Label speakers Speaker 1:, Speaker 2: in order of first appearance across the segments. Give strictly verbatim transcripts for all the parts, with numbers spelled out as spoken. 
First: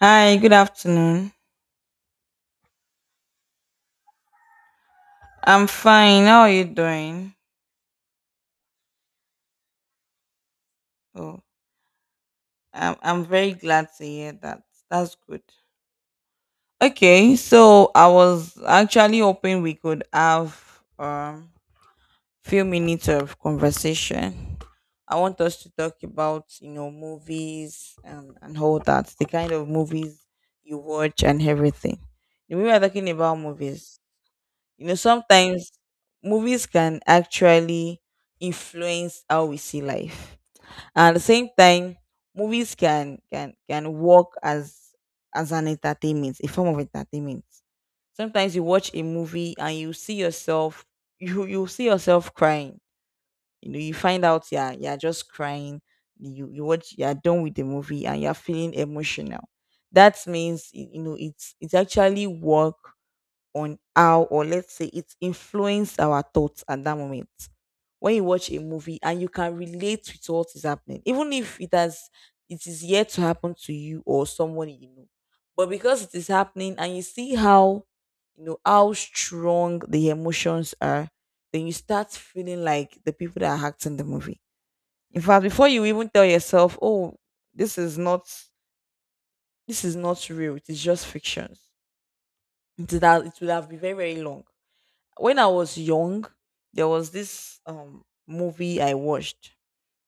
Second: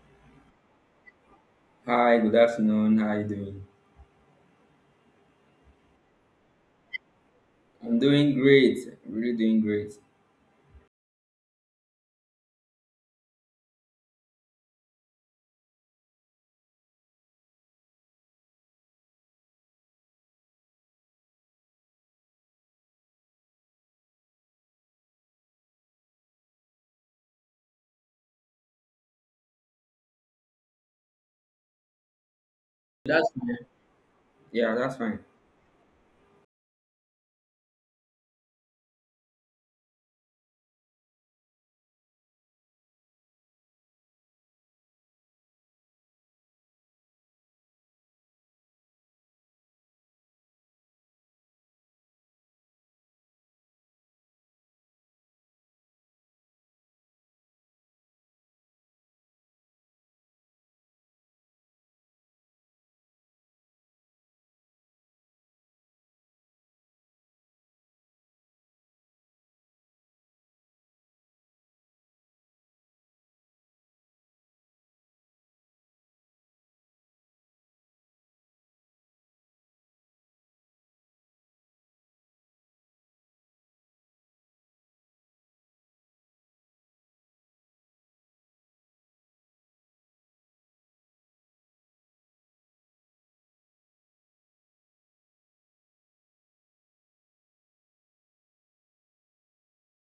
Speaker 1: Hi, good afternoon.
Speaker 2: Hi, good afternoon. How are you doing?
Speaker 1: I'm fine. How are you doing?
Speaker 2: I'm doing great. I'm really doing great.
Speaker 1: Oh, I'm I'm very glad to hear that. That's good. Okay, so I was actually hoping we could have um few minutes of conversation. I want us to talk about, you know, movies and and all that, the kind of movies you watch and everything. We were talking
Speaker 2: That's
Speaker 1: about
Speaker 2: fine.
Speaker 1: movies.
Speaker 2: Yeah,
Speaker 1: You know,
Speaker 2: that's fine.
Speaker 1: sometimes movies can actually influence how we see life. At the same time movies can can can work as as an entertainment, a form of entertainment. Sometimes you watch a movie and you see yourself, you you see yourself crying. You know, you find out, yeah, you're just crying. you you watch, you're done with the movie and you're feeling emotional. That means y- you know it's it's actually work on how, or let's say, it influenced our thoughts at that moment. When you watch a movie and you can relate with what is happening, even if it has, it is yet to happen to you or someone you know, but because it is happening and you see how, you know, how strong the emotions are, then you start feeling like the people that are acting the movie. In fact, before you even tell yourself, "Oh, this is not, this is not real. It is just fiction," it would have, it would have been very very long. When I was young, there was this um movie I watched.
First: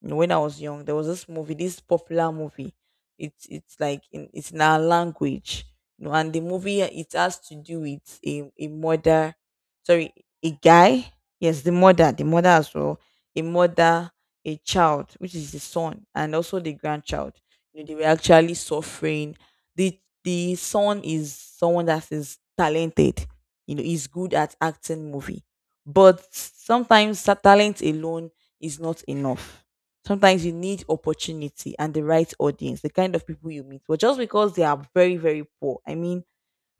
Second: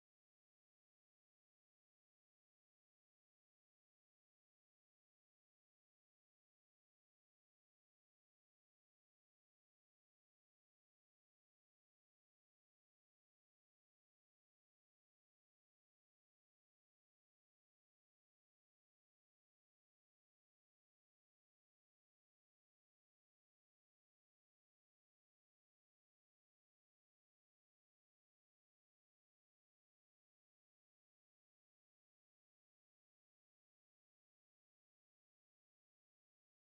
Speaker 1: Know, when I was young, there was this movie, this popular movie. It's it's like in, it's in our language, you know, and the movie uh, it has to do with a, a mother, sorry, a guy. Yes, the mother, the mother as well, a mother, a child, which is the son, and also the grandchild. You know, they were actually suffering. the The son is someone that is talented. You know, is good at acting movie, but sometimes ta- talent alone is not enough. Sometimes you need opportunity and the right audience, the kind of people you meet. But just because they are very, very poor, I mean,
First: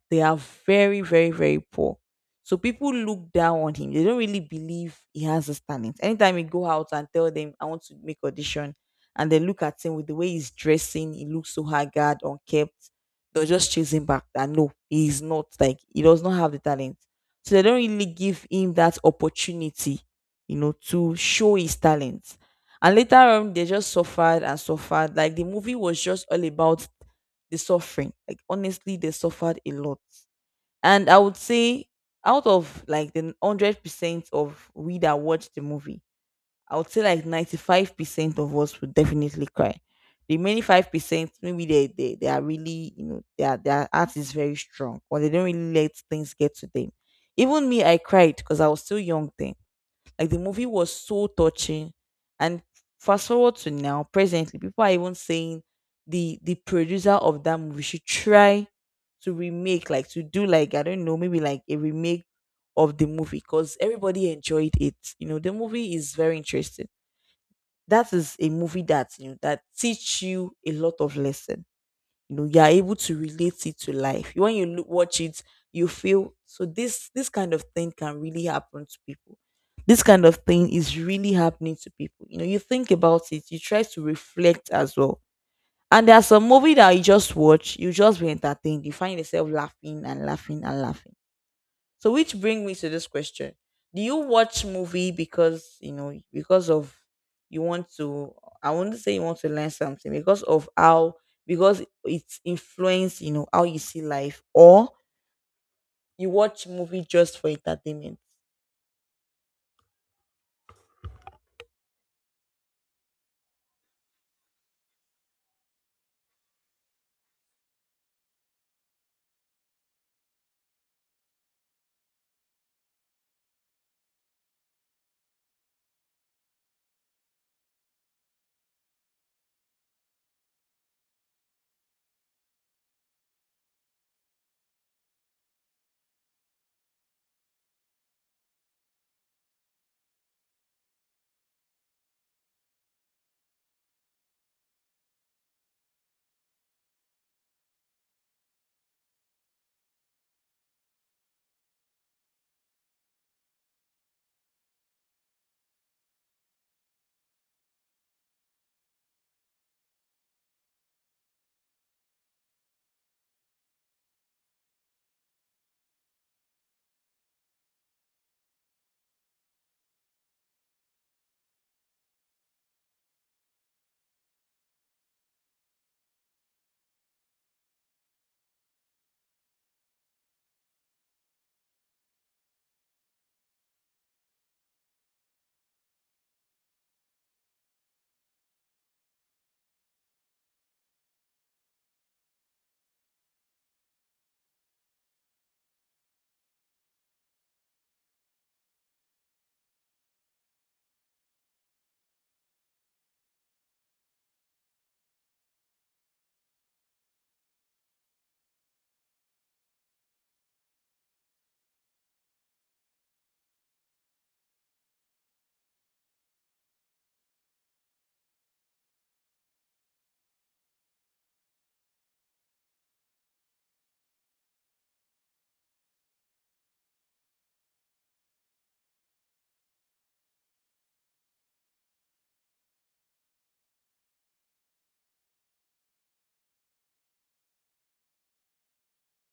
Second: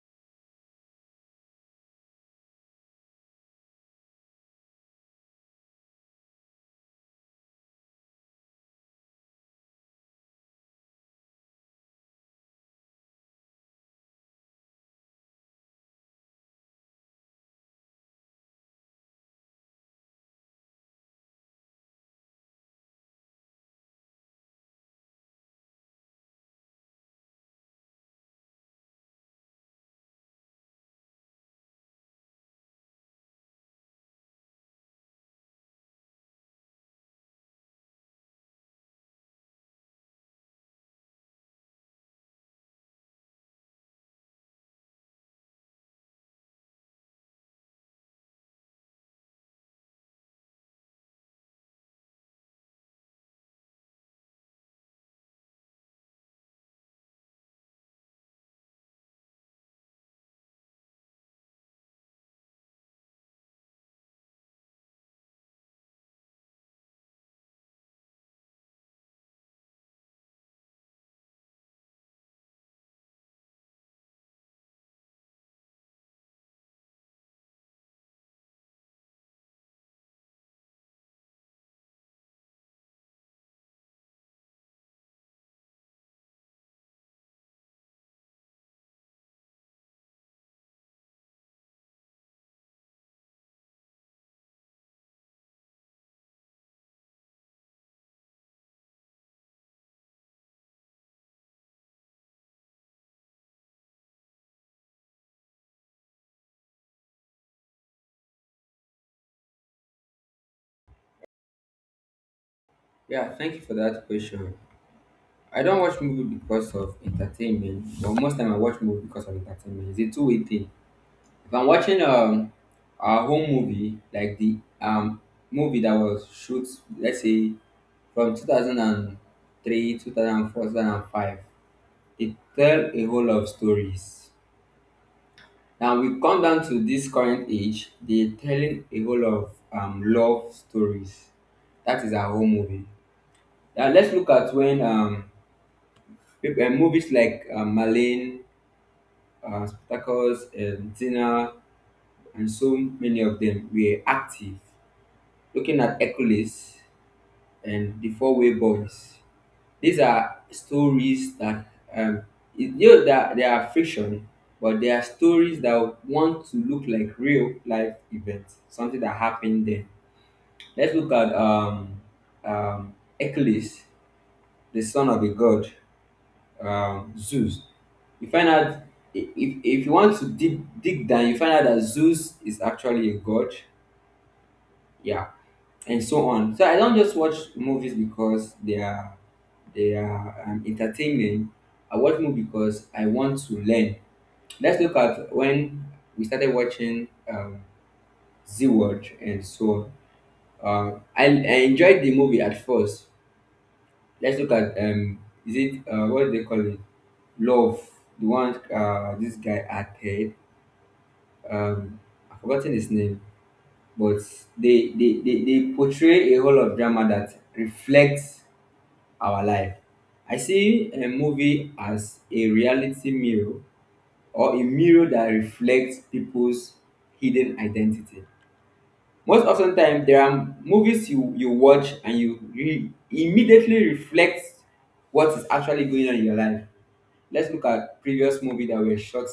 Speaker 1: they are very, very, very poor. So people look down on him. They don't really believe he has the talent. Anytime he go out and tell them, I want to make audition, and they look at him with the way he's dressing, he looks so haggard, unkempt. They'll just chase him back that no, he is not like, he does not have the talent. So they don't really give him that opportunity, you know, to show his talent. And later on, they just suffered and suffered. Like the movie was just all about the suffering. Like honestly, they suffered a lot. And I would say, out of like the hundred percent of we that watched the movie, I would say like ninety five percent of us would definitely cry. The remaining five percent, maybe they, they they are really, you know, their their heart is very strong, or they don't really let things get to them. Even me, I cried because I was still young then, like the movie was so touching. And fast forward to now, presently, people are even saying the the producer of that movie should try to remake, like to do like, I don't know, maybe like a remake of the movie, because everybody enjoyed it. You know, the movie is very interesting. That is a movie that, you know, that teach you a lot of lesson. You know, you are able to relate it to life when you look, watch it, you feel so, this this kind of thing can really happen to people, this kind of thing is really happening to people. You know, you think about it, you try to reflect as well. And there's a movie that you just watch, you just be entertained, you find yourself laughing and laughing and laughing. So which bring me to this question. Do you watch movie because you know, because of, you want to, I wouldn't say you want to learn something because of how, because it's influence, you know, how you see life, or you watch movie just for entertainment?
Speaker 2: Yeah, thank you for that question. I don't watch movie because of entertainment, but most time I watch movie because of entertainment. It's a two-way thing. If I'm watching um a home movie, like the um movie that was shoot, let's say from two thousand three, two thousand four, two thousand five, it tell a whole lot of stories. Now we come down to this current age, they're telling a whole lot of um, love stories. That is our whole movie. Now let's look at when um, peop- uh, movies like um, Marlene, uh, Spartacus, um, Tina, and so many of them were active. Looking at Hercules and the Four Way Boys. These are stories that um, it, you know that they are fiction, but they are stories that want to look like real life events, something that happened then. Let's look at um, um, Achilles, the son of a god, um, Zeus. You find out I- if, if you want to dig, dig down, you find out that Zeus is actually a god, yeah, and so on. So I don't just watch movies because they are they are um, entertaining. I watch movies because I want to learn. Let's look at when we started watching um, Z Watch and so on. Uh, I, I enjoyed the movie at first. Let's look at um, is it uh, what do they call it? Love, the one uh, this guy acted. Um, I've forgotten his name, but they they, they they portray a whole of drama that reflects our life. I see a movie as a reality mirror or a mirror that reflects people's hidden identity. Most often time there are movies you, you watch and you re- immediately reflect what is actually going on in your life. Let's look at previous movie that were shot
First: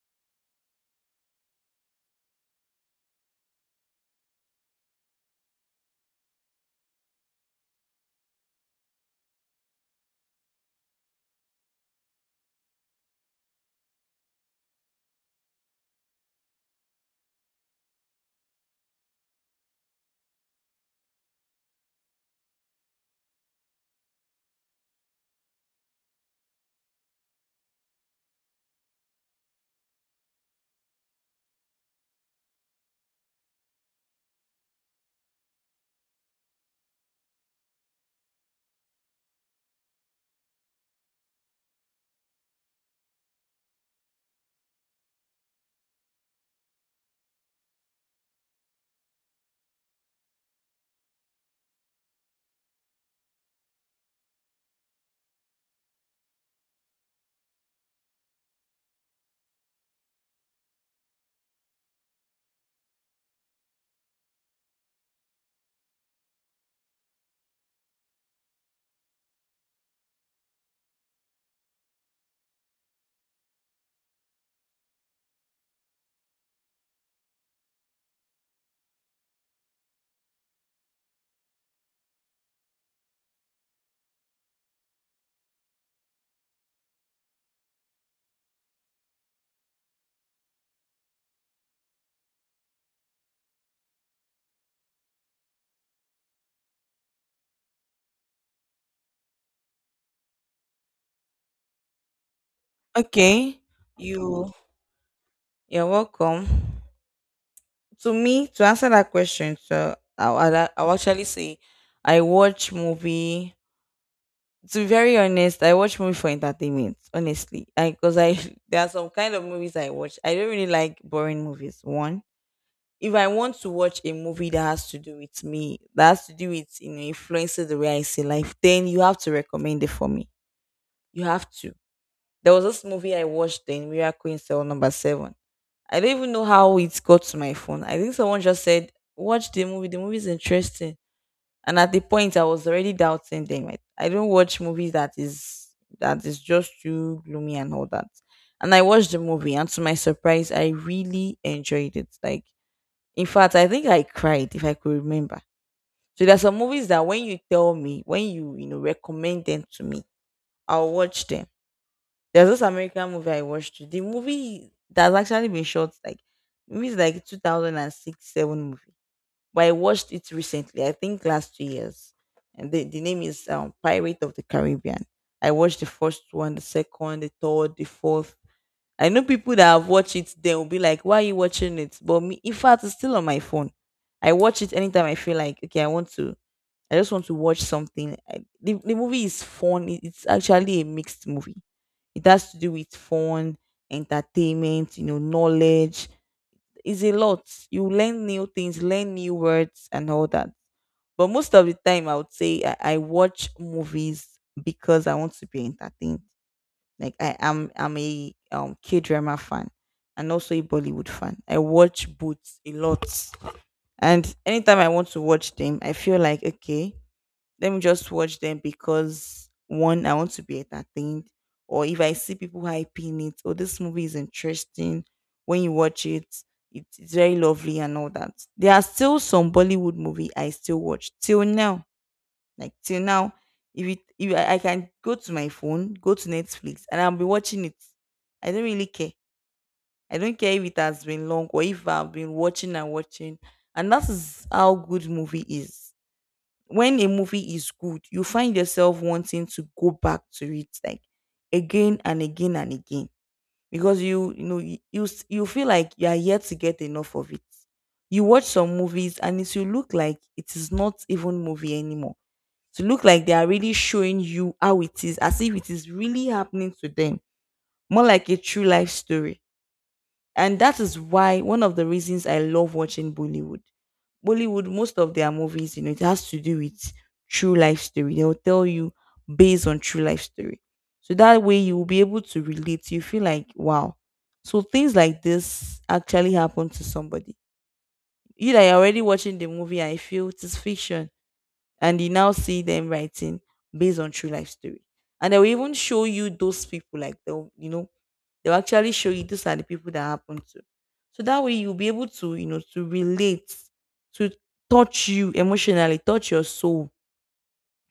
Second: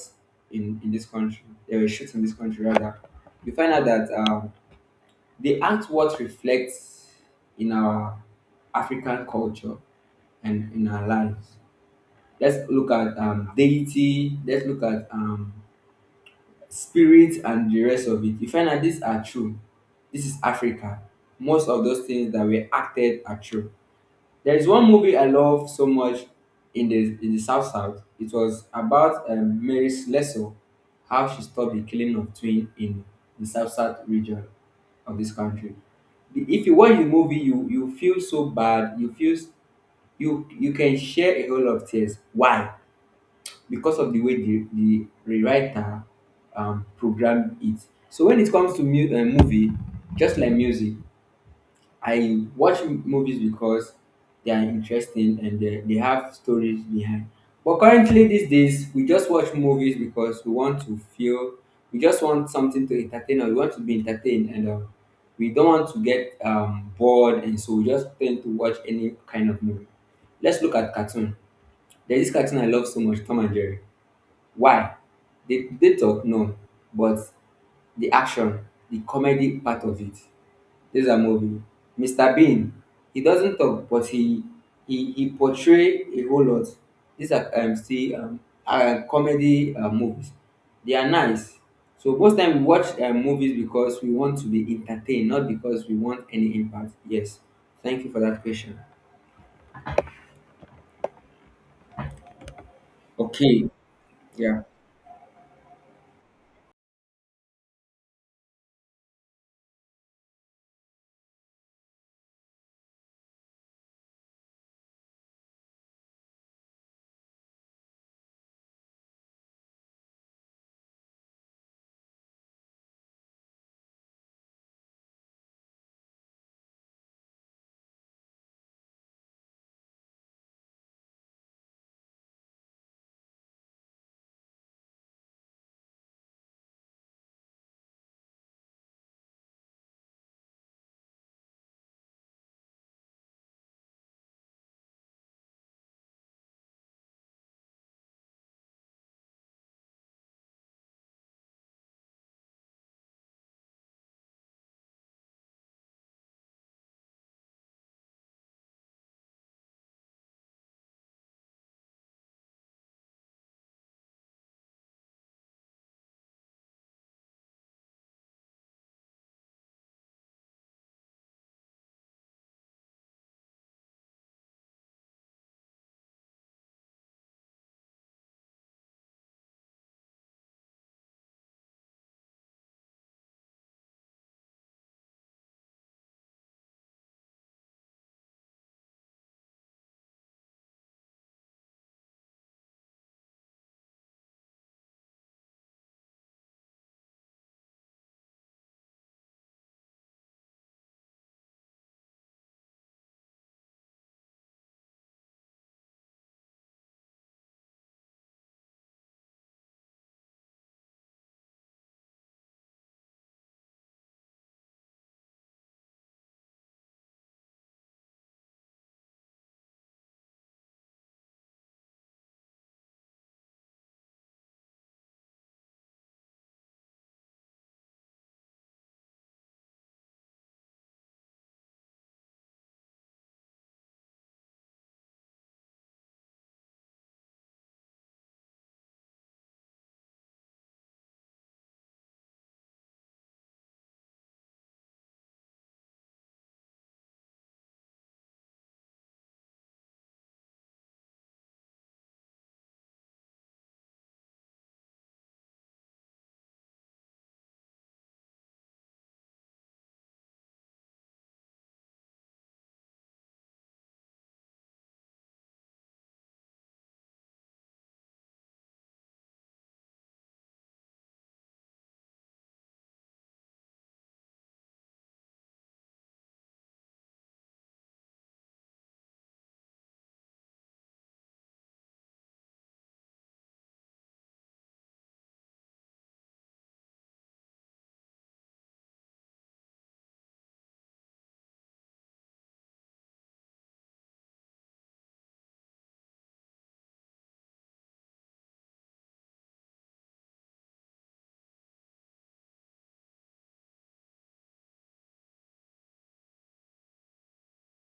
Speaker 2: in, in this country. They were shot in this country rather. You find out that um, the artwork reflects in our African culture and in our lives. Let's look at um, deity, let's look at um, spirit and the rest of it. You find that these are true. This is Africa. Most of those things that were acted are true. There is one movie I love so much in the in the South South. It was about um, Mary Slessor, how she stopped the killing of twin in the South South region of this country. The- If you watch the movie, you you feel so bad. You feel s- you you can share a whole lot of tears. Why? Because of the way the the rewriter um programmed it. So when it comes to mu- uh, movie, just like music, I watch m- movies because they are interesting and they, they have stories behind. But currently, these days, we just watch movies because we want to feel, we just want something to entertain or we want to be entertained, and um, we don't want to get um, bored, and so we just tend to watch any kind of movie. Let's look at cartoon. There's this cartoon I love so much, Tom and Jerry. Why? They, they talk, no, but the action, the comedy part of it. This is a movie. mister Bean. He doesn't talk, but he he he portray a whole lot. These are um still um uh, comedy uh, movies. They are nice. So most time we watch uh, movies because we want to be entertained, not because we want any impact. Yes. Thank you for that question.
Speaker 1: Okay,
Speaker 2: Okay.
Speaker 1: you
Speaker 2: Yeah.
Speaker 1: you're welcome. To me, to answer that question, so I'll, I'll, I'll actually say I watch movie, to be very honest, I watch movie for entertainment, honestly. I, because I there are some kind of movies I watch. I don't really like boring movies. One, if I want to watch a movie that has to do with me, that has to do with, you know, influences the way I see life, then you have to recommend it for me. You have to. There was this movie I watched then, Miracle in Cell Number Seven. I don't even know how it got to my phone. I think someone just said, "Watch the movie. The movie is interesting." And at the point I was already doubting them, i, I don't watch movies that is that is just too gloomy and all that. And I watched the movie and to my surprise I really enjoyed it. Like, in fact, I think I cried, if I could remember. So there's some movies that when you tell me, when you you know, recommend them to me, I'll watch them. There's this american movie I watched, the movie that's actually been shot like maybe it's like two thousand six seven movie, but I watched it recently. I think last two years, and the, the name is um, Pirate of the Caribbean. I watched the first one, the second, the third, the fourth. I know people that have watched it, they will be like, "Why are you watching it?" But me, in fact, it's still on my phone. I watch it anytime I feel like, okay, I want to. I just want to watch something. I, the, the movie is fun. It- It's actually a mixed movie. It has to do with fun, entertainment, you know, knowledge, it's a lot. You learn new things, learn new words, and all that. But most of the time, I would say I, I watch movies because I want to be entertained. Like I am, I'm a um K drama fan, and also a Bollywood fan. I watch both a lot, and anytime I want to watch them, I feel like, okay, let me just watch them because one, I want to be entertained, or if I see people hyping it, oh, this movie is interesting. When you watch it, it's it's very lovely and all that. There are still some Bollywood movie I still watch till now. Like till now, if it if I, I can go to my phone, go to Netflix, and I'll be watching it. I don't really care. I don't care if it has been long or if I've been watching and watching. And that is how good movie is. When a movie is good, you find yourself wanting to go back to it, like again and again and again, because you you know you you, s- you feel like you are yet to get enough of it. You watch some movies and it will look like it is not even movie anymore. To look like they are really showing you how it is, as if it is really happening to them, more like a true life story. And that is why one of the reasons I love watching Bollywood. Bollywood, most of their movies, you know, it has to do with true life story. They'll tell you, based on true life story. So that way you will be able to relate. You feel like, wow, so things like this actually happen to somebody. You that are already watching the movie, I feel it is fiction. And you now see them writing, based on true life story. And they will even show you those people, like they'll, you know, they'll actually show you these are the people that happened to. So that way you'll be able to, you know, to relate, to touch you emotionally, touch your soul.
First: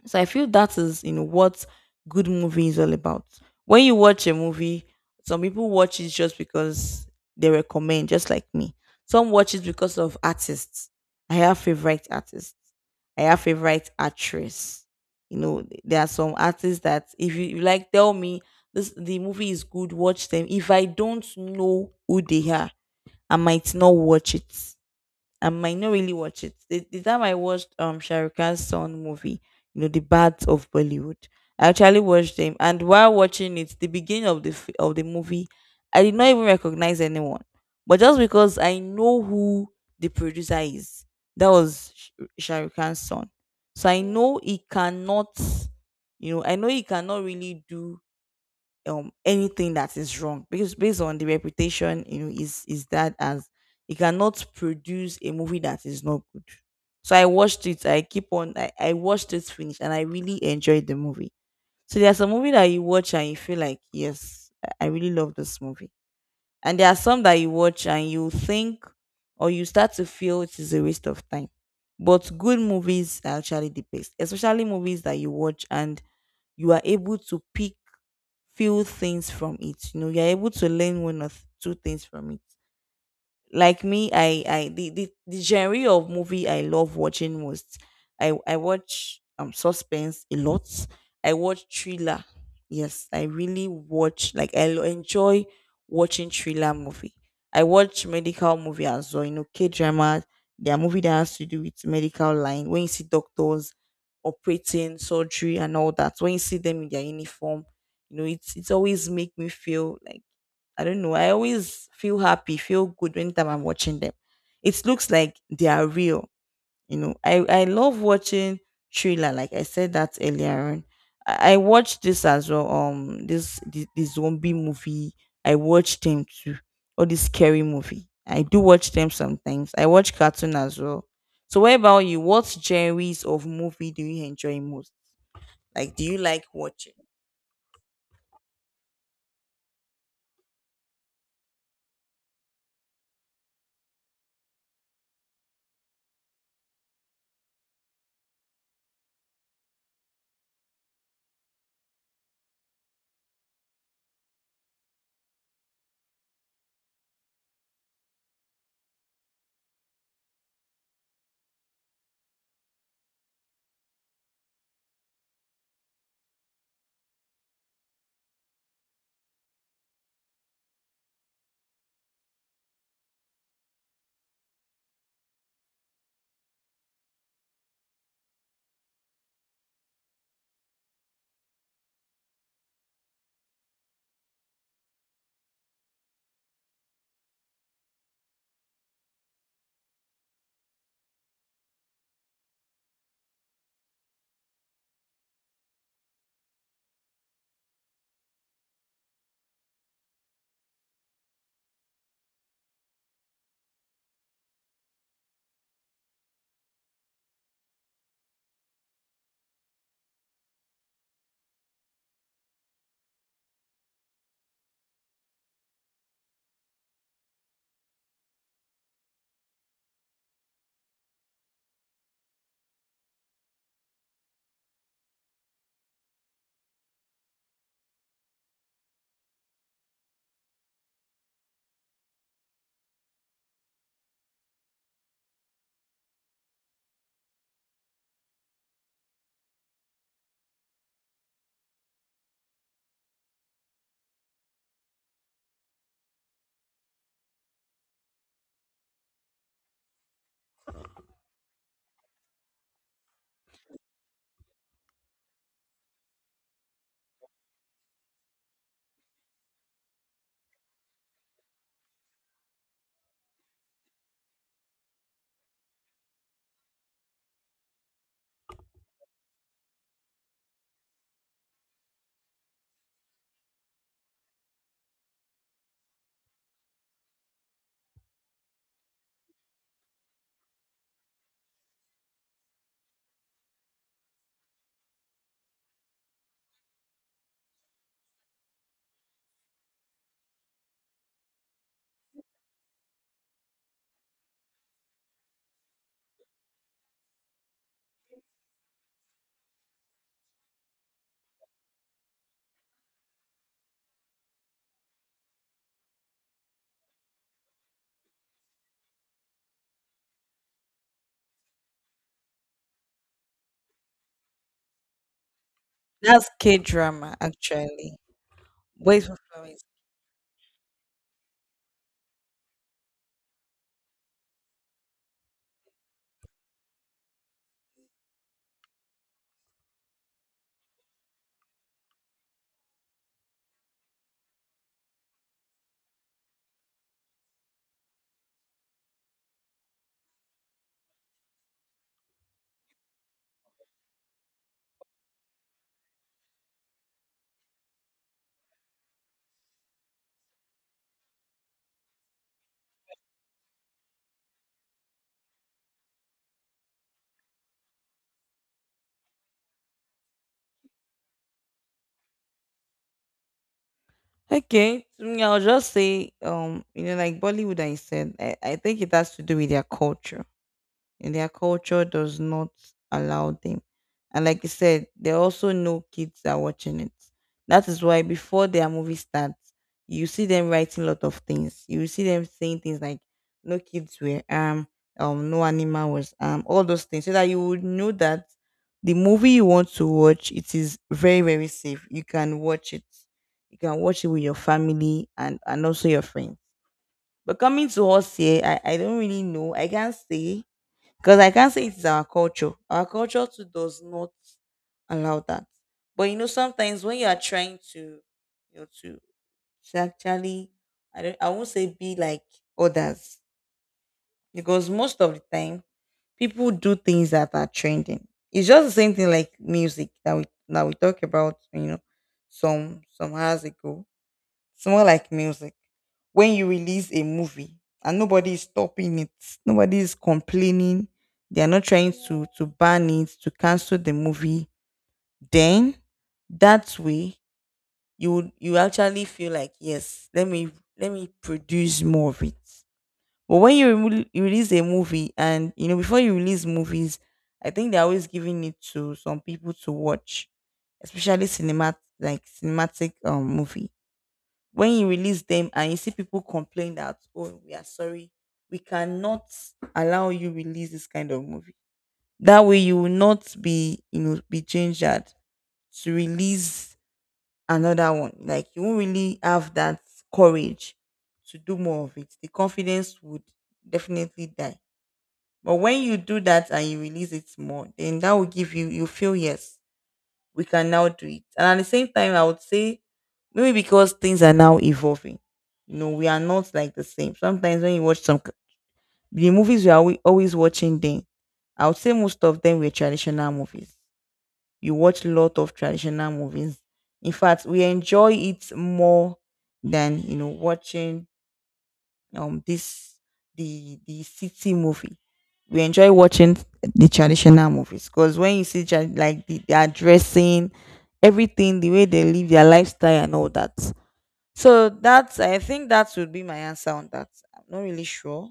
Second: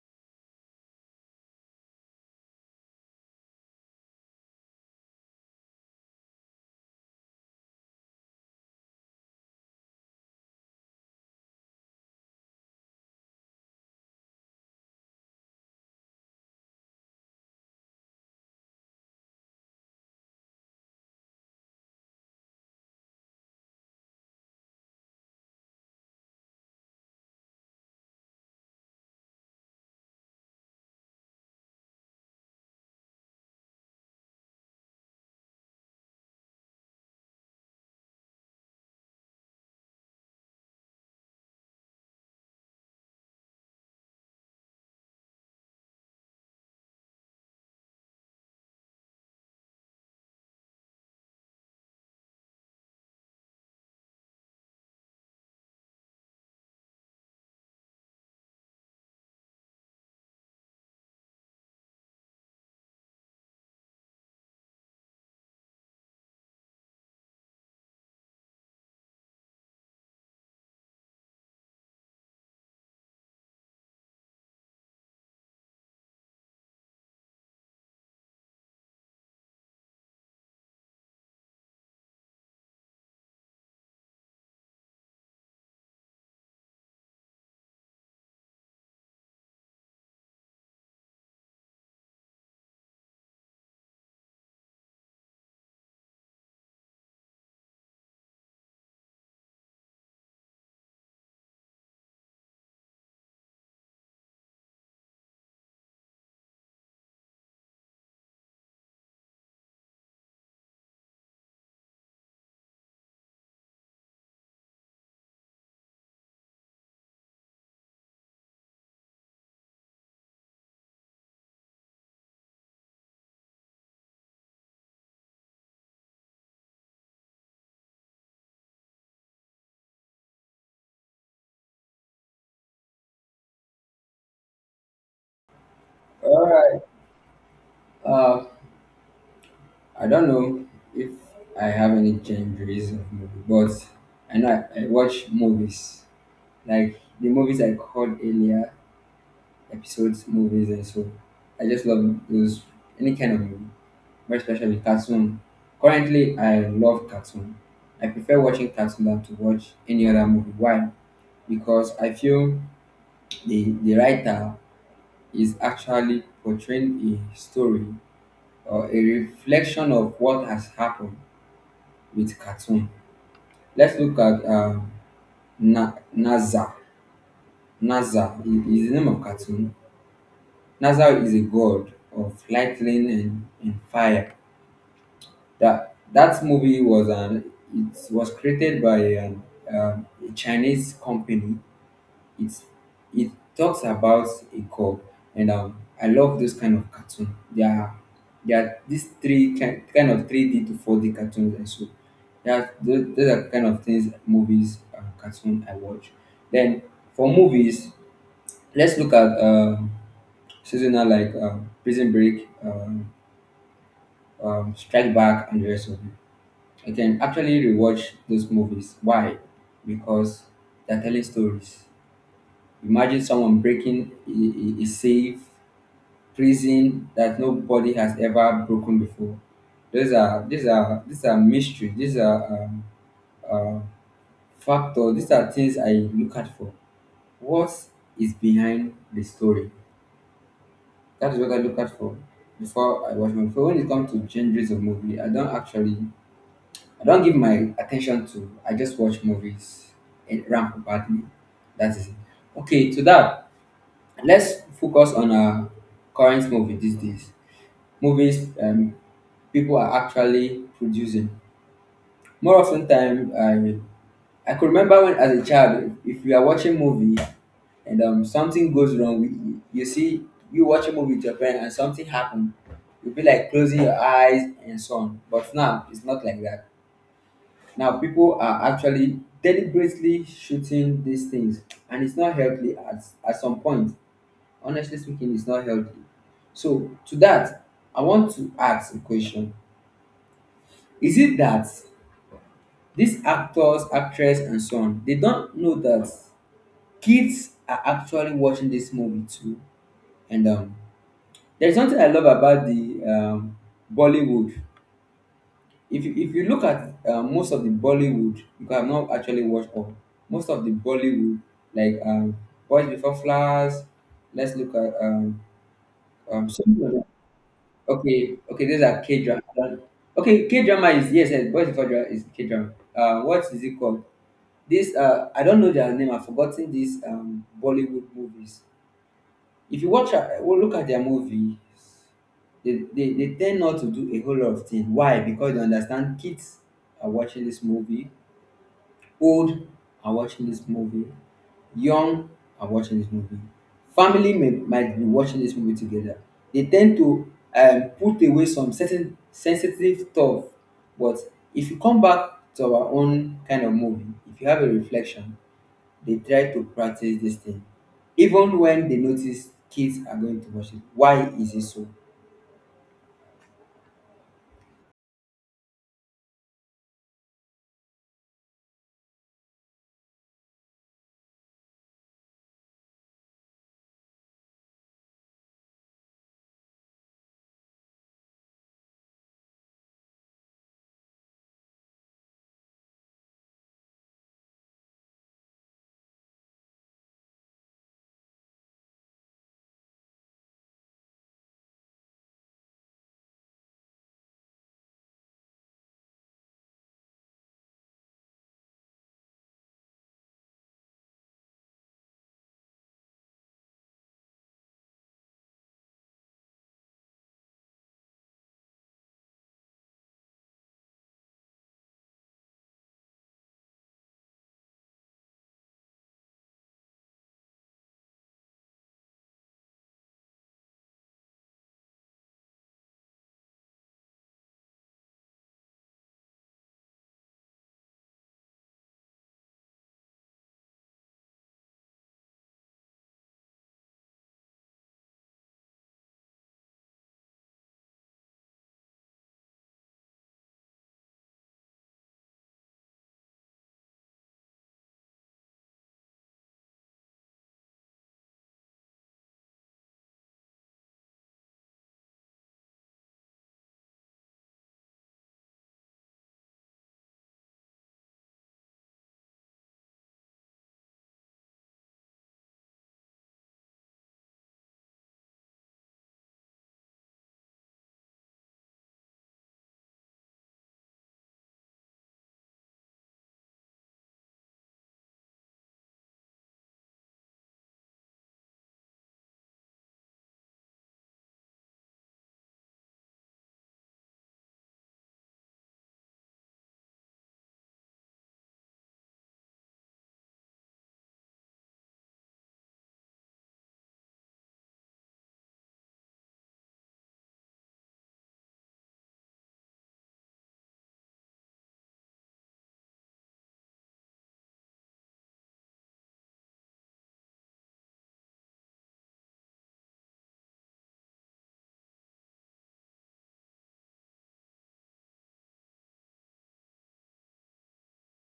Speaker 1: So I feel that is, you know, what good movie is all about. When you watch a movie, some people watch it just because they recommend, just like me. Some watch it because of artists. I have favorite artists. I have favorite actress. You know, there are some artists that if you you like tell me this the movie is good, watch them. If I don't know who they are, I might not watch it. I might not really watch it. The, the time I watched um Shah Rukh Khan's son movie, you know, The Bads of Bollywood, I actually watched him, and while watching it, the beginning of the f- of the movie, I did not even recognize anyone, but just because I know who the producer is, that was Sh- Shah Rukh Khan's son, so I know he cannot, you know, I know he cannot really do um anything that is wrong because based on the reputation, you know, is is that as he cannot produce a movie that is not good. So I watched it, i keep on i, I watched it finish and I really enjoyed the movie. So there's a movie that you watch and you feel like yes, I I really love this movie. And there are some that you watch and you think, or you start to feel it is a waste of time. But good movies are actually the best, especially movies that you watch and you are able to pick few things from it. You know, you're able to learn one or th- two things from it. Like me i i the, the the genre of movie I love watching most, i i watch um suspense a lot. I watch thriller. Yes, I really watch, like I lo- enjoy watching thriller movie. I watch medical movie as well, you know, k-drama. There are movie that has to do with medical line when you see doctors operating surgery and all that, when you see them in their uniform, you know, it's it's always make me feel like, I don't know. I always feel happy, feel good anytime I'm watching them. It looks like they are real. You know, I, I love watching thriller, like I said that earlier on. I, I watched this as well. Um this the, the zombie movie. I watched them too. Or the scary movie. I do watch them sometimes. I watch cartoon as well. So what about you? What genres of movie do you enjoy most? Like do you like
Speaker 2: All right.
Speaker 1: watching?
Speaker 2: Uh, I don't know if I have any genres of movie, but I know I, I watch movies like the movies I called earlier. Episodes, movies, and so I just love those, any kind of movie, but especially cartoon. Currently, I love cartoon. I prefer watching cartoon than to watch any other movie. Why? Because I feel the the writer is actually portraying a story or a reflection of what has happened with cartoon. Let's look at um, Na- Naza. Naza is is the name of cartoon. Nazar is a god of lightning and, and fire. That that movie was an it was created by an, um, a Chinese company. It's it talks about a god, and um, I love those kind of cartoon. There are there are these three kind, kind of three D to four D cartoons, and so yeah, those, those are kind of things movies uh, cartoon I watch. Then for movies, let's look at. Um, seasonal, like um, Prison Break, um, um, Strike Back, and the rest of it. I can actually rewatch those movies. Why? Because they're telling stories. Imagine someone breaking a, a a safe prison that nobody has ever broken before. Those are these are these are mysteries. These are um, uh, factors. These are things I look at for. What is behind the story? That is what I look at for before I watch movie. But when it comes to genres of movie, I don't actually, I don't give my attention to. I just watch movies and ramp badly. That is it. Okay, to that, let's focus on our current movie these days. Movies um, people are actually producing. More often time, I I could remember when, as a child, if you are watching movie and um something goes wrong, you, you see you watch a movie with your friend and something happened, you'll be like closing your eyes and so on. But now it's not like that. Now people are actually deliberately shooting these things, and it's not healthy at at some point. Honestly speaking, it's not healthy. So to that, I want to ask a question: Is it that these actors, actress, and so on, they don't know that kids are actually watching this movie too? And um there's something I love about the um Bollywood. If you, if you look at uh, most of the Bollywood, because I've not actually watched all most of the Bollywood, like um Boys Before Flowers. Let's look at um
Speaker 1: That's
Speaker 2: um
Speaker 1: K
Speaker 2: something like
Speaker 1: drama
Speaker 2: that.
Speaker 1: actually.
Speaker 2: Okay, okay, these are
Speaker 1: Boys with
Speaker 2: K-drama.
Speaker 1: Flowers.
Speaker 2: Okay, K-drama is, yes, yes, Boys Before Drama is K-drama. Uh what is it called? This uh I don't know their name, I've forgotten these um Bollywood movies. If you watch a- well, look at their movie, they, they, they tend not to do a whole lot of things. Why? Because they understand kids are watching this movie, old are watching this movie, young are watching this movie, family may, might be watching this movie together. They tend to um, put away some certain sensitive stuff. But if you come back to our own kind of movie, if you have a reflection, they try to practice this thing even when they notice kids are going to watch it. Why is it so?
Speaker 1: Okay. To me, I'll just say, um, you know, like Bollywood, I said, I, I think it has to do with their culture, and their culture does not allow them. And like I said, they also know kids are watching it. That is why before their movie starts, you see them writing a lot of things. You see them saying things like no kids were armed, um, no animal was armed, all those things. So that you would know that the movie you want to watch, it is very, very safe. You can watch it. You can watch it with your family, and, and also your friends. But coming to us here, I, I don't really know. I can't say, because I can't say it is our culture. Our culture too does not allow that. But you know, sometimes when you are trying to, you know, to, to actually, I don't, I won't say be like others, because most of the time people do things that are trending. It's just the same thing like music that we that we talked about, you know, some some hours ago. It's more like music. When you release a movie and nobody is stopping it, nobody is complaining, they are not trying to to ban it, to cancel the movie, then that way you would- you actually feel like yes, let me let me produce more of it. But when you remo- you release a movie, and you know, before you release movies, I think they're always giving it to some people to watch, especially cinema like cinematic um movie, when you release them and you see people complain that oh, we are sorry, we cannot allow you release this kind of movie, that way you will not be, you know, be gingered to release another one. Like you won't really have that courage to do more of it. The confidence would definitely die. But when you do that and you release it more, then that will give you, you feel yes, we can now do it. And at the same time, I would say maybe because things are now evolving. You know, we are not like the same. Sometimes when you watch some c- the movies we are alwa- always watching then, I would say most of them were traditional movies. You watch a lot of traditional movies. In fact, we enjoy it more than, you know, watching um this the the city movie. We enjoy watching the traditional movies because when you see tra- like the, their dressing, everything, the way they live their lifestyle and all that. So that's, I think that would be my answer on that. I'm not really sure.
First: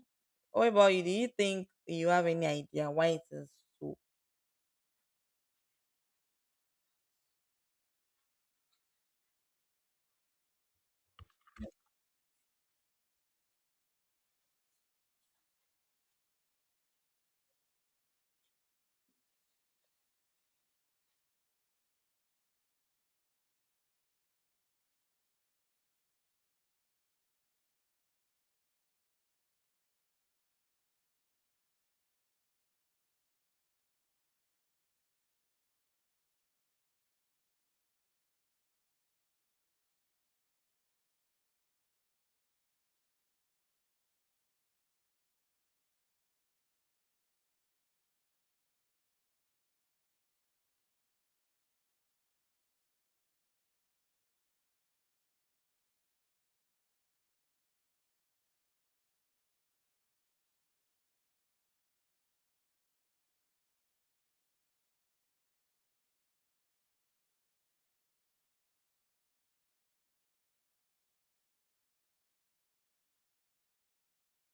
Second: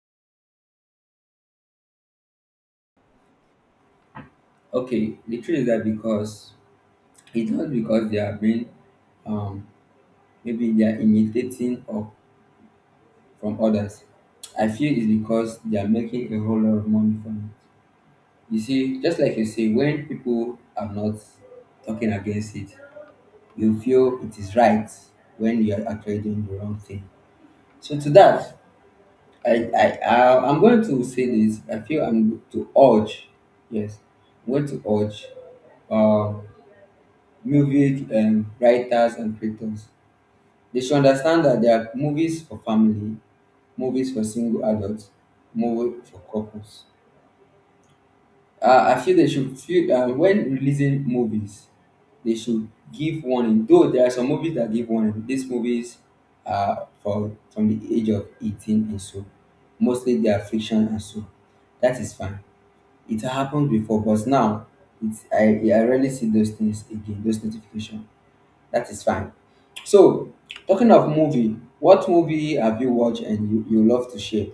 Speaker 1: What about you? Do you think you have any idea why it is so?
Speaker 2: Okay, the truth is that because it's not because they are being um maybe they are imitating or from others. I feel it's because they are making a whole lot of money from it. You see, just like you say, when people are not talking against it, you feel it is right when you are actually doing the wrong thing. So to that, I, I, I, I'm going to say this. I feel I'm going to urge, yes, I'm going to urge uh, music and writers and creators. They should understand that there are movies for family, movies for single adults, movies for couples. Uh, I feel they should feel uh, when releasing movies, they should give warning. Though there are some movies that give warning. These movies are for from the age of eighteen and so. Mostly they are fiction and so. That is fine. It happened before, but now it's I, I rarely see those things again. Those notifications. That is fine. So, talking of movie, what movie have you watched and you, you love to share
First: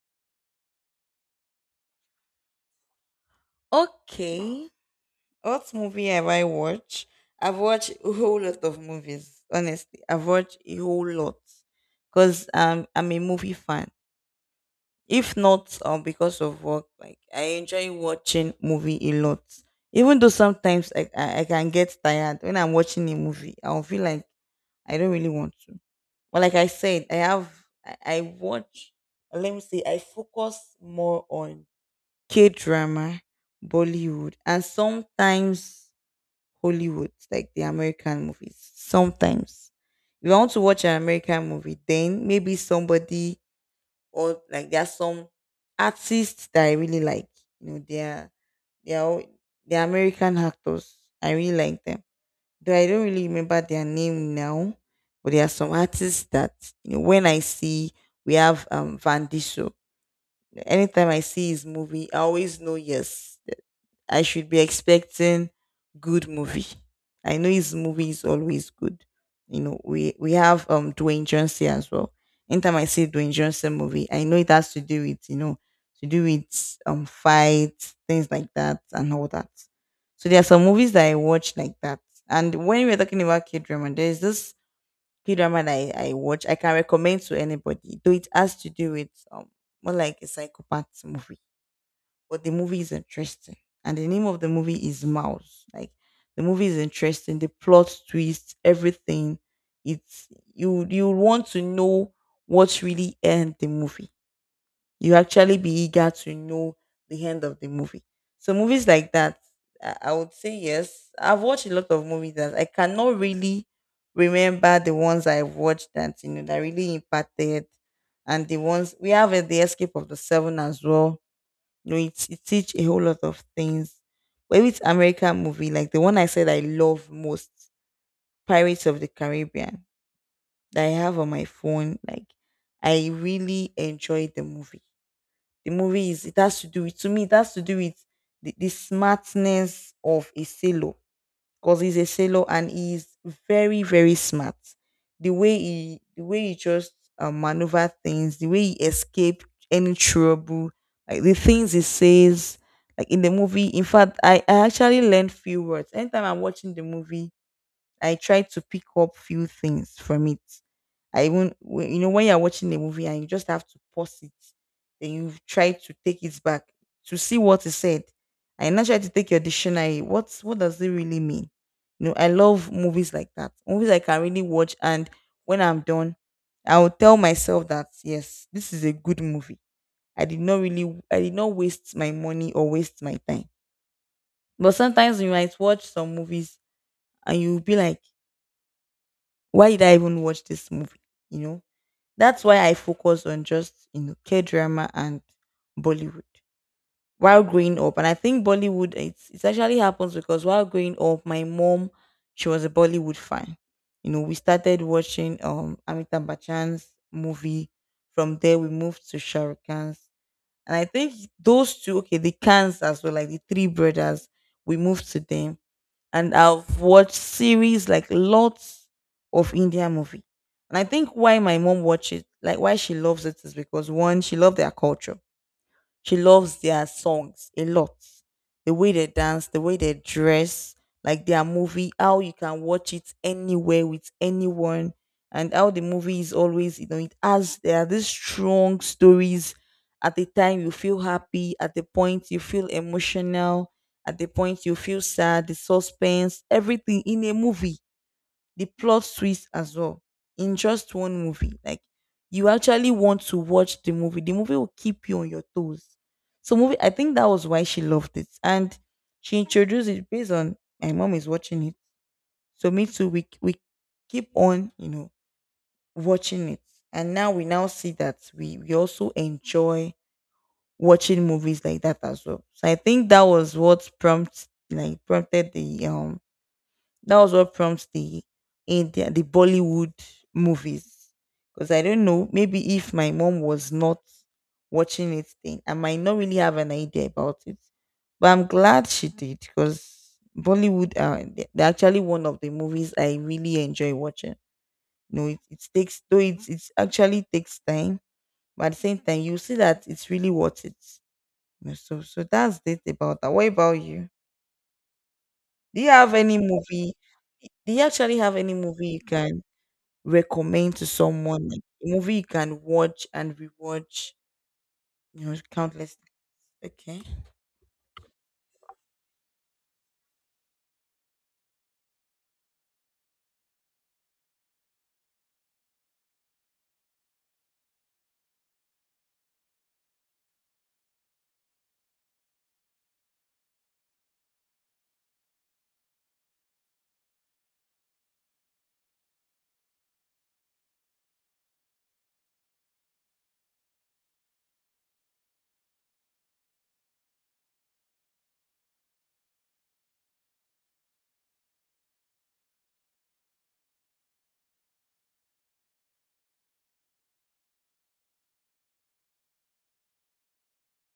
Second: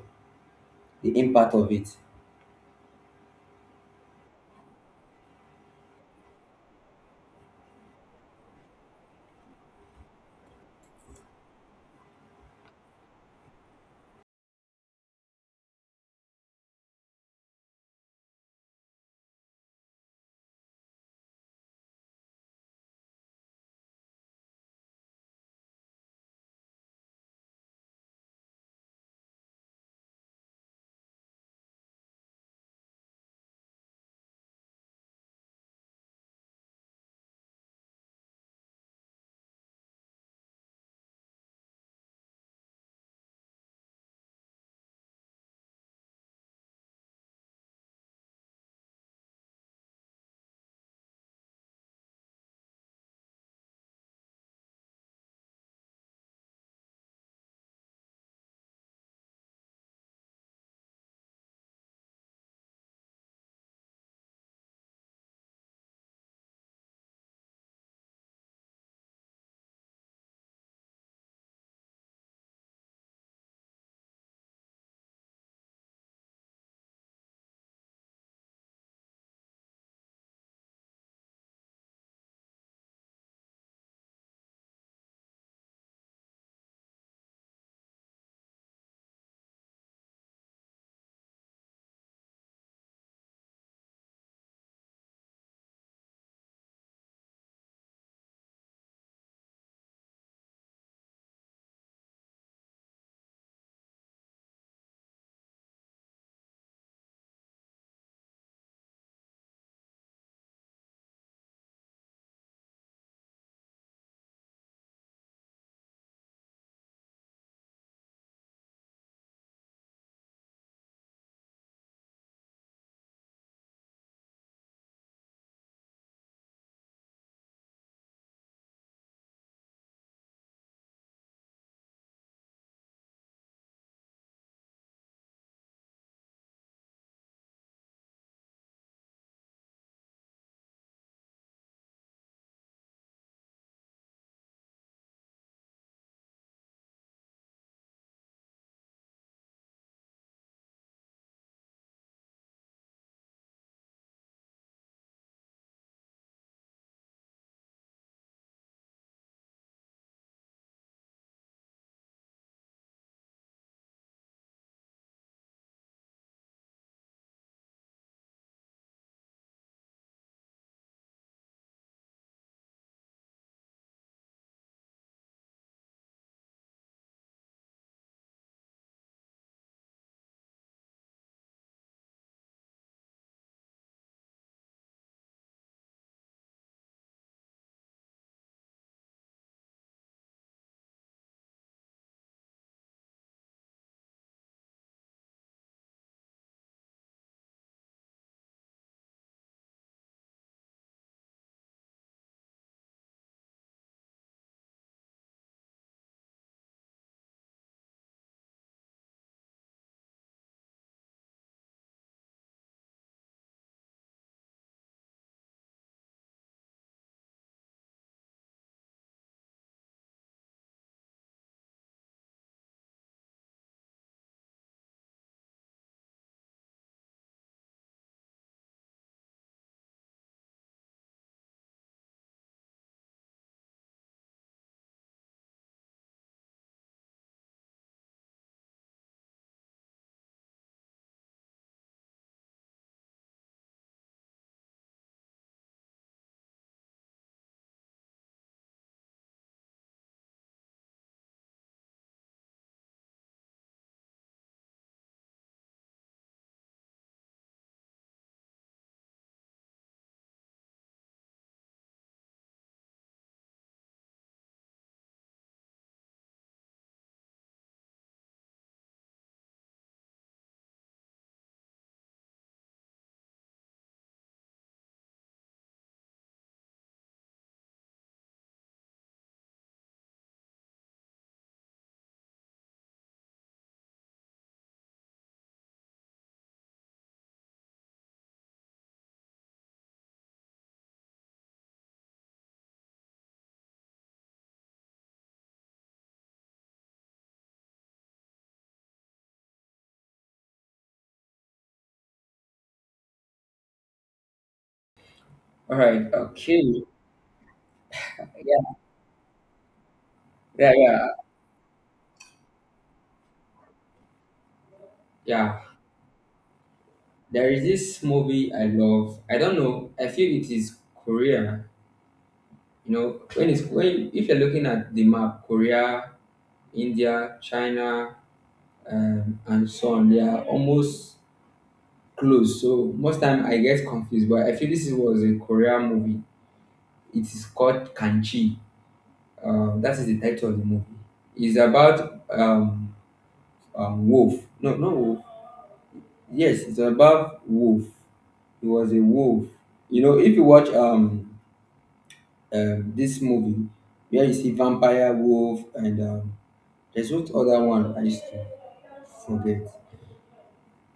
Speaker 2: the impact of it?
Speaker 1: Okay. What movie have I watched? I've watched a whole lot of movies. Honestly, I've watched a whole lot because um, I'm a movie fan. If not um because of work, like I enjoy watching movie a lot. Even though sometimes, I, I i can get tired when I'm watching a movie, I'll feel like I don't really want to. But like I said, i have i, I watch, let me say I focus more on K drama, Bollywood, and sometimes Hollywood, like the American movies. Sometimes if I want to watch an American movie, then maybe somebody, or like there are some artists that I really like. You know, they are they are all- they are American actors. I really like them. Though I don't really remember their name now, but there are some artists that, you know, when I see, we have um Van Diesel. Anytime I see his movie, I always know yes, I should be expecting good movie. I know his movie is always good. You know, we we have um Dwayne Johnson as well. Anytime I see Dwayne Johnson movie, I know it has to do with, you know, to do with um fights, things like that, and all that. So there are some movies that I watch like that. And when we we're talking about K drama, there's this K drama that I, I watch. I can recommend to anybody. Though it has to do with um more like a psychopath movie, but the movie is interesting. And the name of the movie is Mouse. Like the movie is interesting, the plot twist, everything. It's you, you want to know what really end the movie. You actually be eager to know the end of the movie. So movies like that, I I would say yes. I've watched a lot of movies that I cannot really remember, the ones I've watched that, you know, that really impacted. And the ones we have, uh, the escape of the seven as well. No, it, it teach a whole lot of things. But with American movie, like the one I said I love most, Pirates of the Caribbean, that I have on my phone, like I really enjoyed the movie. The movie is, it has to do with, to me, it has to do with the, the smartness of a sailor, because he's a sailor and he's very, very smart. The way he, the way he just, um, maneuver things, the way he escape any trouble, like the things he says, like in the movie. In fact, I, I actually learned few words anytime I'm watching the movie. I try to pick up few things from it. I even wh- you know, when you're watching a movie and you just have to pause it, then you try to take it back to see what is said. I now try to take your dictionary. What's, what does it really mean? You know, I love movies like that. Movies I can really watch, and when I'm done, I will tell myself that yes, this is a good movie. I did not really, I did not waste my money or waste my time. But sometimes you might watch some movies and you'll be like, why did I even watch this movie? You know, that's why I focus on just, you know, K drama and Bollywood while growing up. And I think Bollywood, it's, it actually happens because while growing up, my mom, she was a Bollywood fan. You know, we started watching um Amitabh Bachchan's movie. From there, we moved to Shah Rukh Khan's, and I think those two, okay, the Khans as well, like the three brothers, we moved to them, and I've watched series like lots of Indian movie. And I think why my mom watches, like why she loves it, is because one, she loved their culture. She loves their songs a lot. The way they dance, the way they dress, like their movie, how you can watch it anywhere with anyone, and how the movie is always, you know, it has, there are these strong stories. At the time you feel happy, at the point you feel emotional, at the point you feel sad, the suspense, everything in a movie, the plot twist as well, in just one movie. Like you actually want to watch the movie. The movie will keep you on your toes. So movie, I think that was why she loved it, and she introduced it based on my mom is watching it. So me too. We we keep on, you know, watching it, and now we now see that we we also enjoy watching movies like that as well. So I think that was what prompts, like prompted the um that was what prompts the India, the Bollywood movies. Because I don't know, maybe if my mom was not watching it, then I might not really have an idea about it. But I'm glad she did, because Bollywood are they- they're actually one of the movies I really enjoy watching. You know, it, it takes, though it it actually takes time, but at the same time you see that it's really worth it. You know, so so that's it about that. What about you?
Speaker 2: All
Speaker 1: Do you
Speaker 2: right.
Speaker 1: have any
Speaker 2: Okay.
Speaker 1: movie? Do you actually have any
Speaker 2: Yeah.
Speaker 1: movie you can
Speaker 2: Yeah.
Speaker 1: recommend to
Speaker 2: Yeah.
Speaker 1: someone, like a movie you can watch and rewatch, you know,
Speaker 2: Yeah.
Speaker 1: countless times. Okay.
Speaker 2: There is this movie I love. I don't know. I feel it is Korea. You know, when it's when if you're looking at the map, Korea, India, China, um, and so on, they are almost close. So most time I get confused. But I feel this is- was a Korea movie. It is called Kanchi. Um, that is the title of the movie. It's about um, um wolf. No, no wolf. Yes, it's about wolf. He was a wolf. You know, if you watch um um, this movie where you see vampire, wolf, and um, there's what other one I used to forget.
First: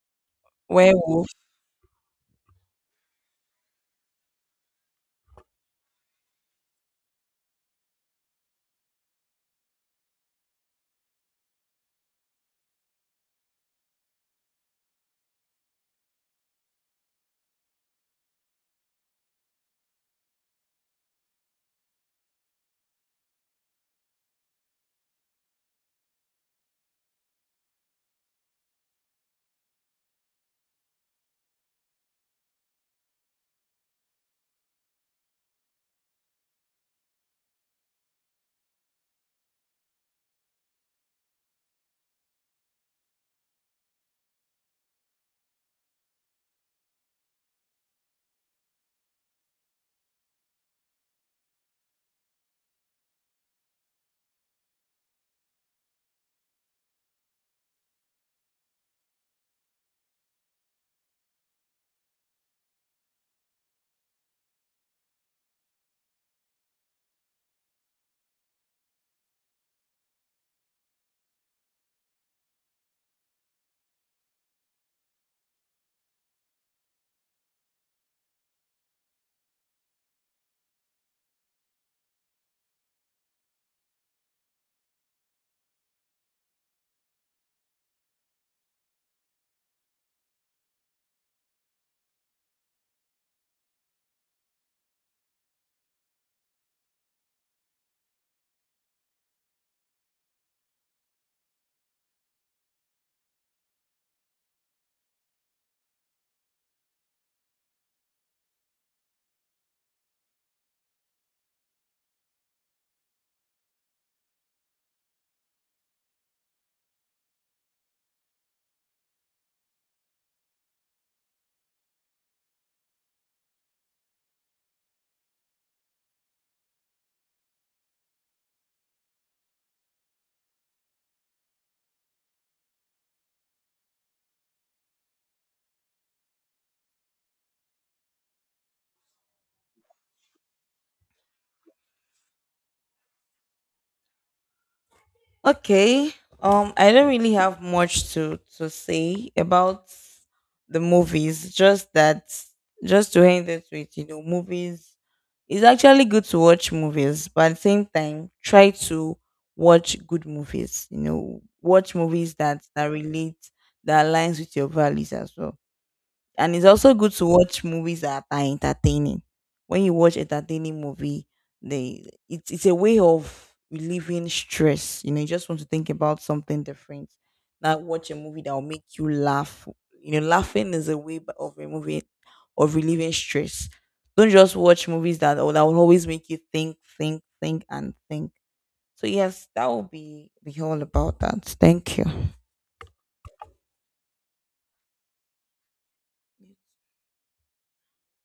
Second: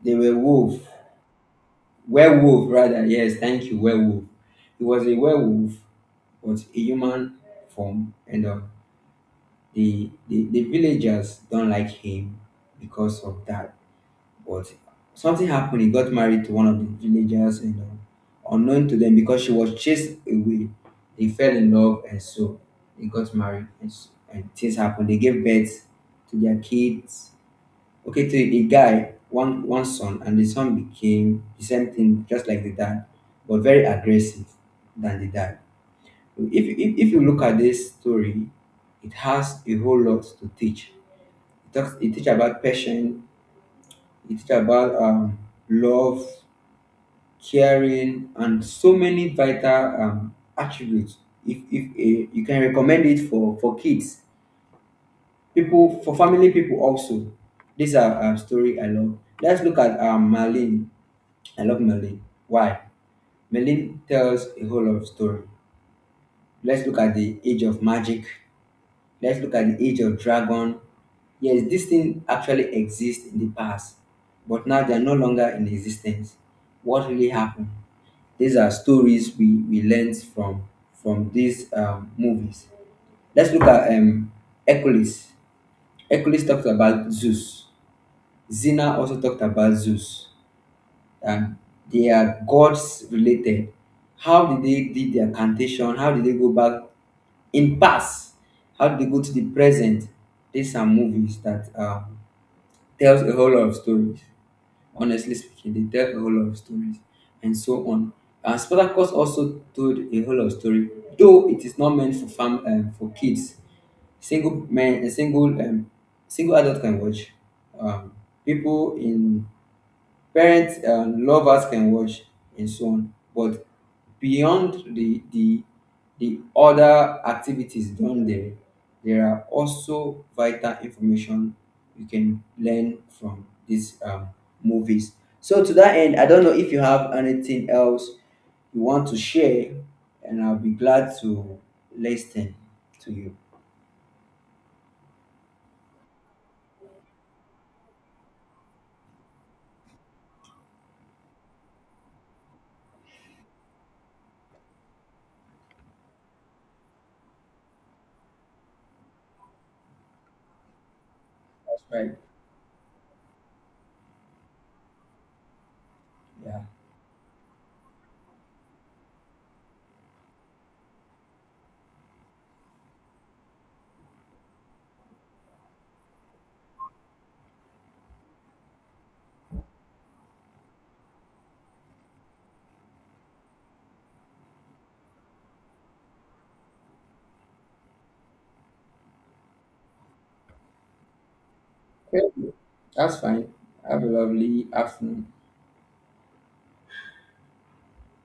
Speaker 2: They were wolf,
Speaker 1: Werewolf.
Speaker 2: werewolf rather. Yes, thank you, werewolf. He was a werewolf, but a human form, and um, the, the the villagers don't like him because of that. But something happened. He got married to one of the villagers, and uh, unknown to them, because she was chased away, they fell in love, and so they got married, and, s- and things happened. They gave birth to their kids. Okay, to a guy, one one son, and the son became the same thing, just like the dad, but very aggressive than the dad. If if, if you look at this story, it has a whole lot to teach. It talks, it teach about passion. It teach about um, love caring, and so many vital um, attributes. If, if uh, you can recommend it for, for kids, people for family people also. These are a story I love. Let's look at um, Marlene. I love Marlene. Why? Marlene tells a whole lot of story. Let's look at the age of magic. Let's look at the age of dragon. Yes, these things actually exist in the past, but now they are no longer in existence. What really happened? These are stories we, we learned from from these um, movies. Let's look at um, Hercules. Hercules talked about Zeus. Zena also talked about Zeus. And they are gods related. How did they did their cantation? How did they go back in past? How did they go to the present? These are movies that um, tells a whole lot of stories. Honestly speaking, they tell a whole lot of stories and so on. And Spartacus also told a whole lot of story, though it is not meant for fam um, for kids. Single men, a single um, single adult can watch. Um, People in Parents um, lovers can watch and so on, but beyond the the the other activities done there, there are also vital information you can learn from these um, movies. So to that end, I don't know if you have anything else you want to share, and I'll be glad to listen to you.
Speaker 1: Okay. um I don't really have much to to say about the movies, just that just to end it with, you know, movies, it's actually good to watch movies, but at the same time try to watch good movies. You know,
Speaker 2: That's
Speaker 1: watch
Speaker 2: right.
Speaker 1: movies that that relate, that aligns with your values as well. And
Speaker 2: Yeah.
Speaker 1: it's also good to watch movies that are entertaining. When you watch entertaining movie, they it's it's a way of relieving stress. You know, you just want to think about something different. Not watch a movie that will make you laugh. You know, laughing is a way b- of removing, of relieving stress. Don't just watch movies that oh, that will always make you think, think, think, and think. So yes, that will be be all about that. Thank
Speaker 2: Okay.
Speaker 1: you.
Speaker 2: That's fine. Have a lovely afternoon.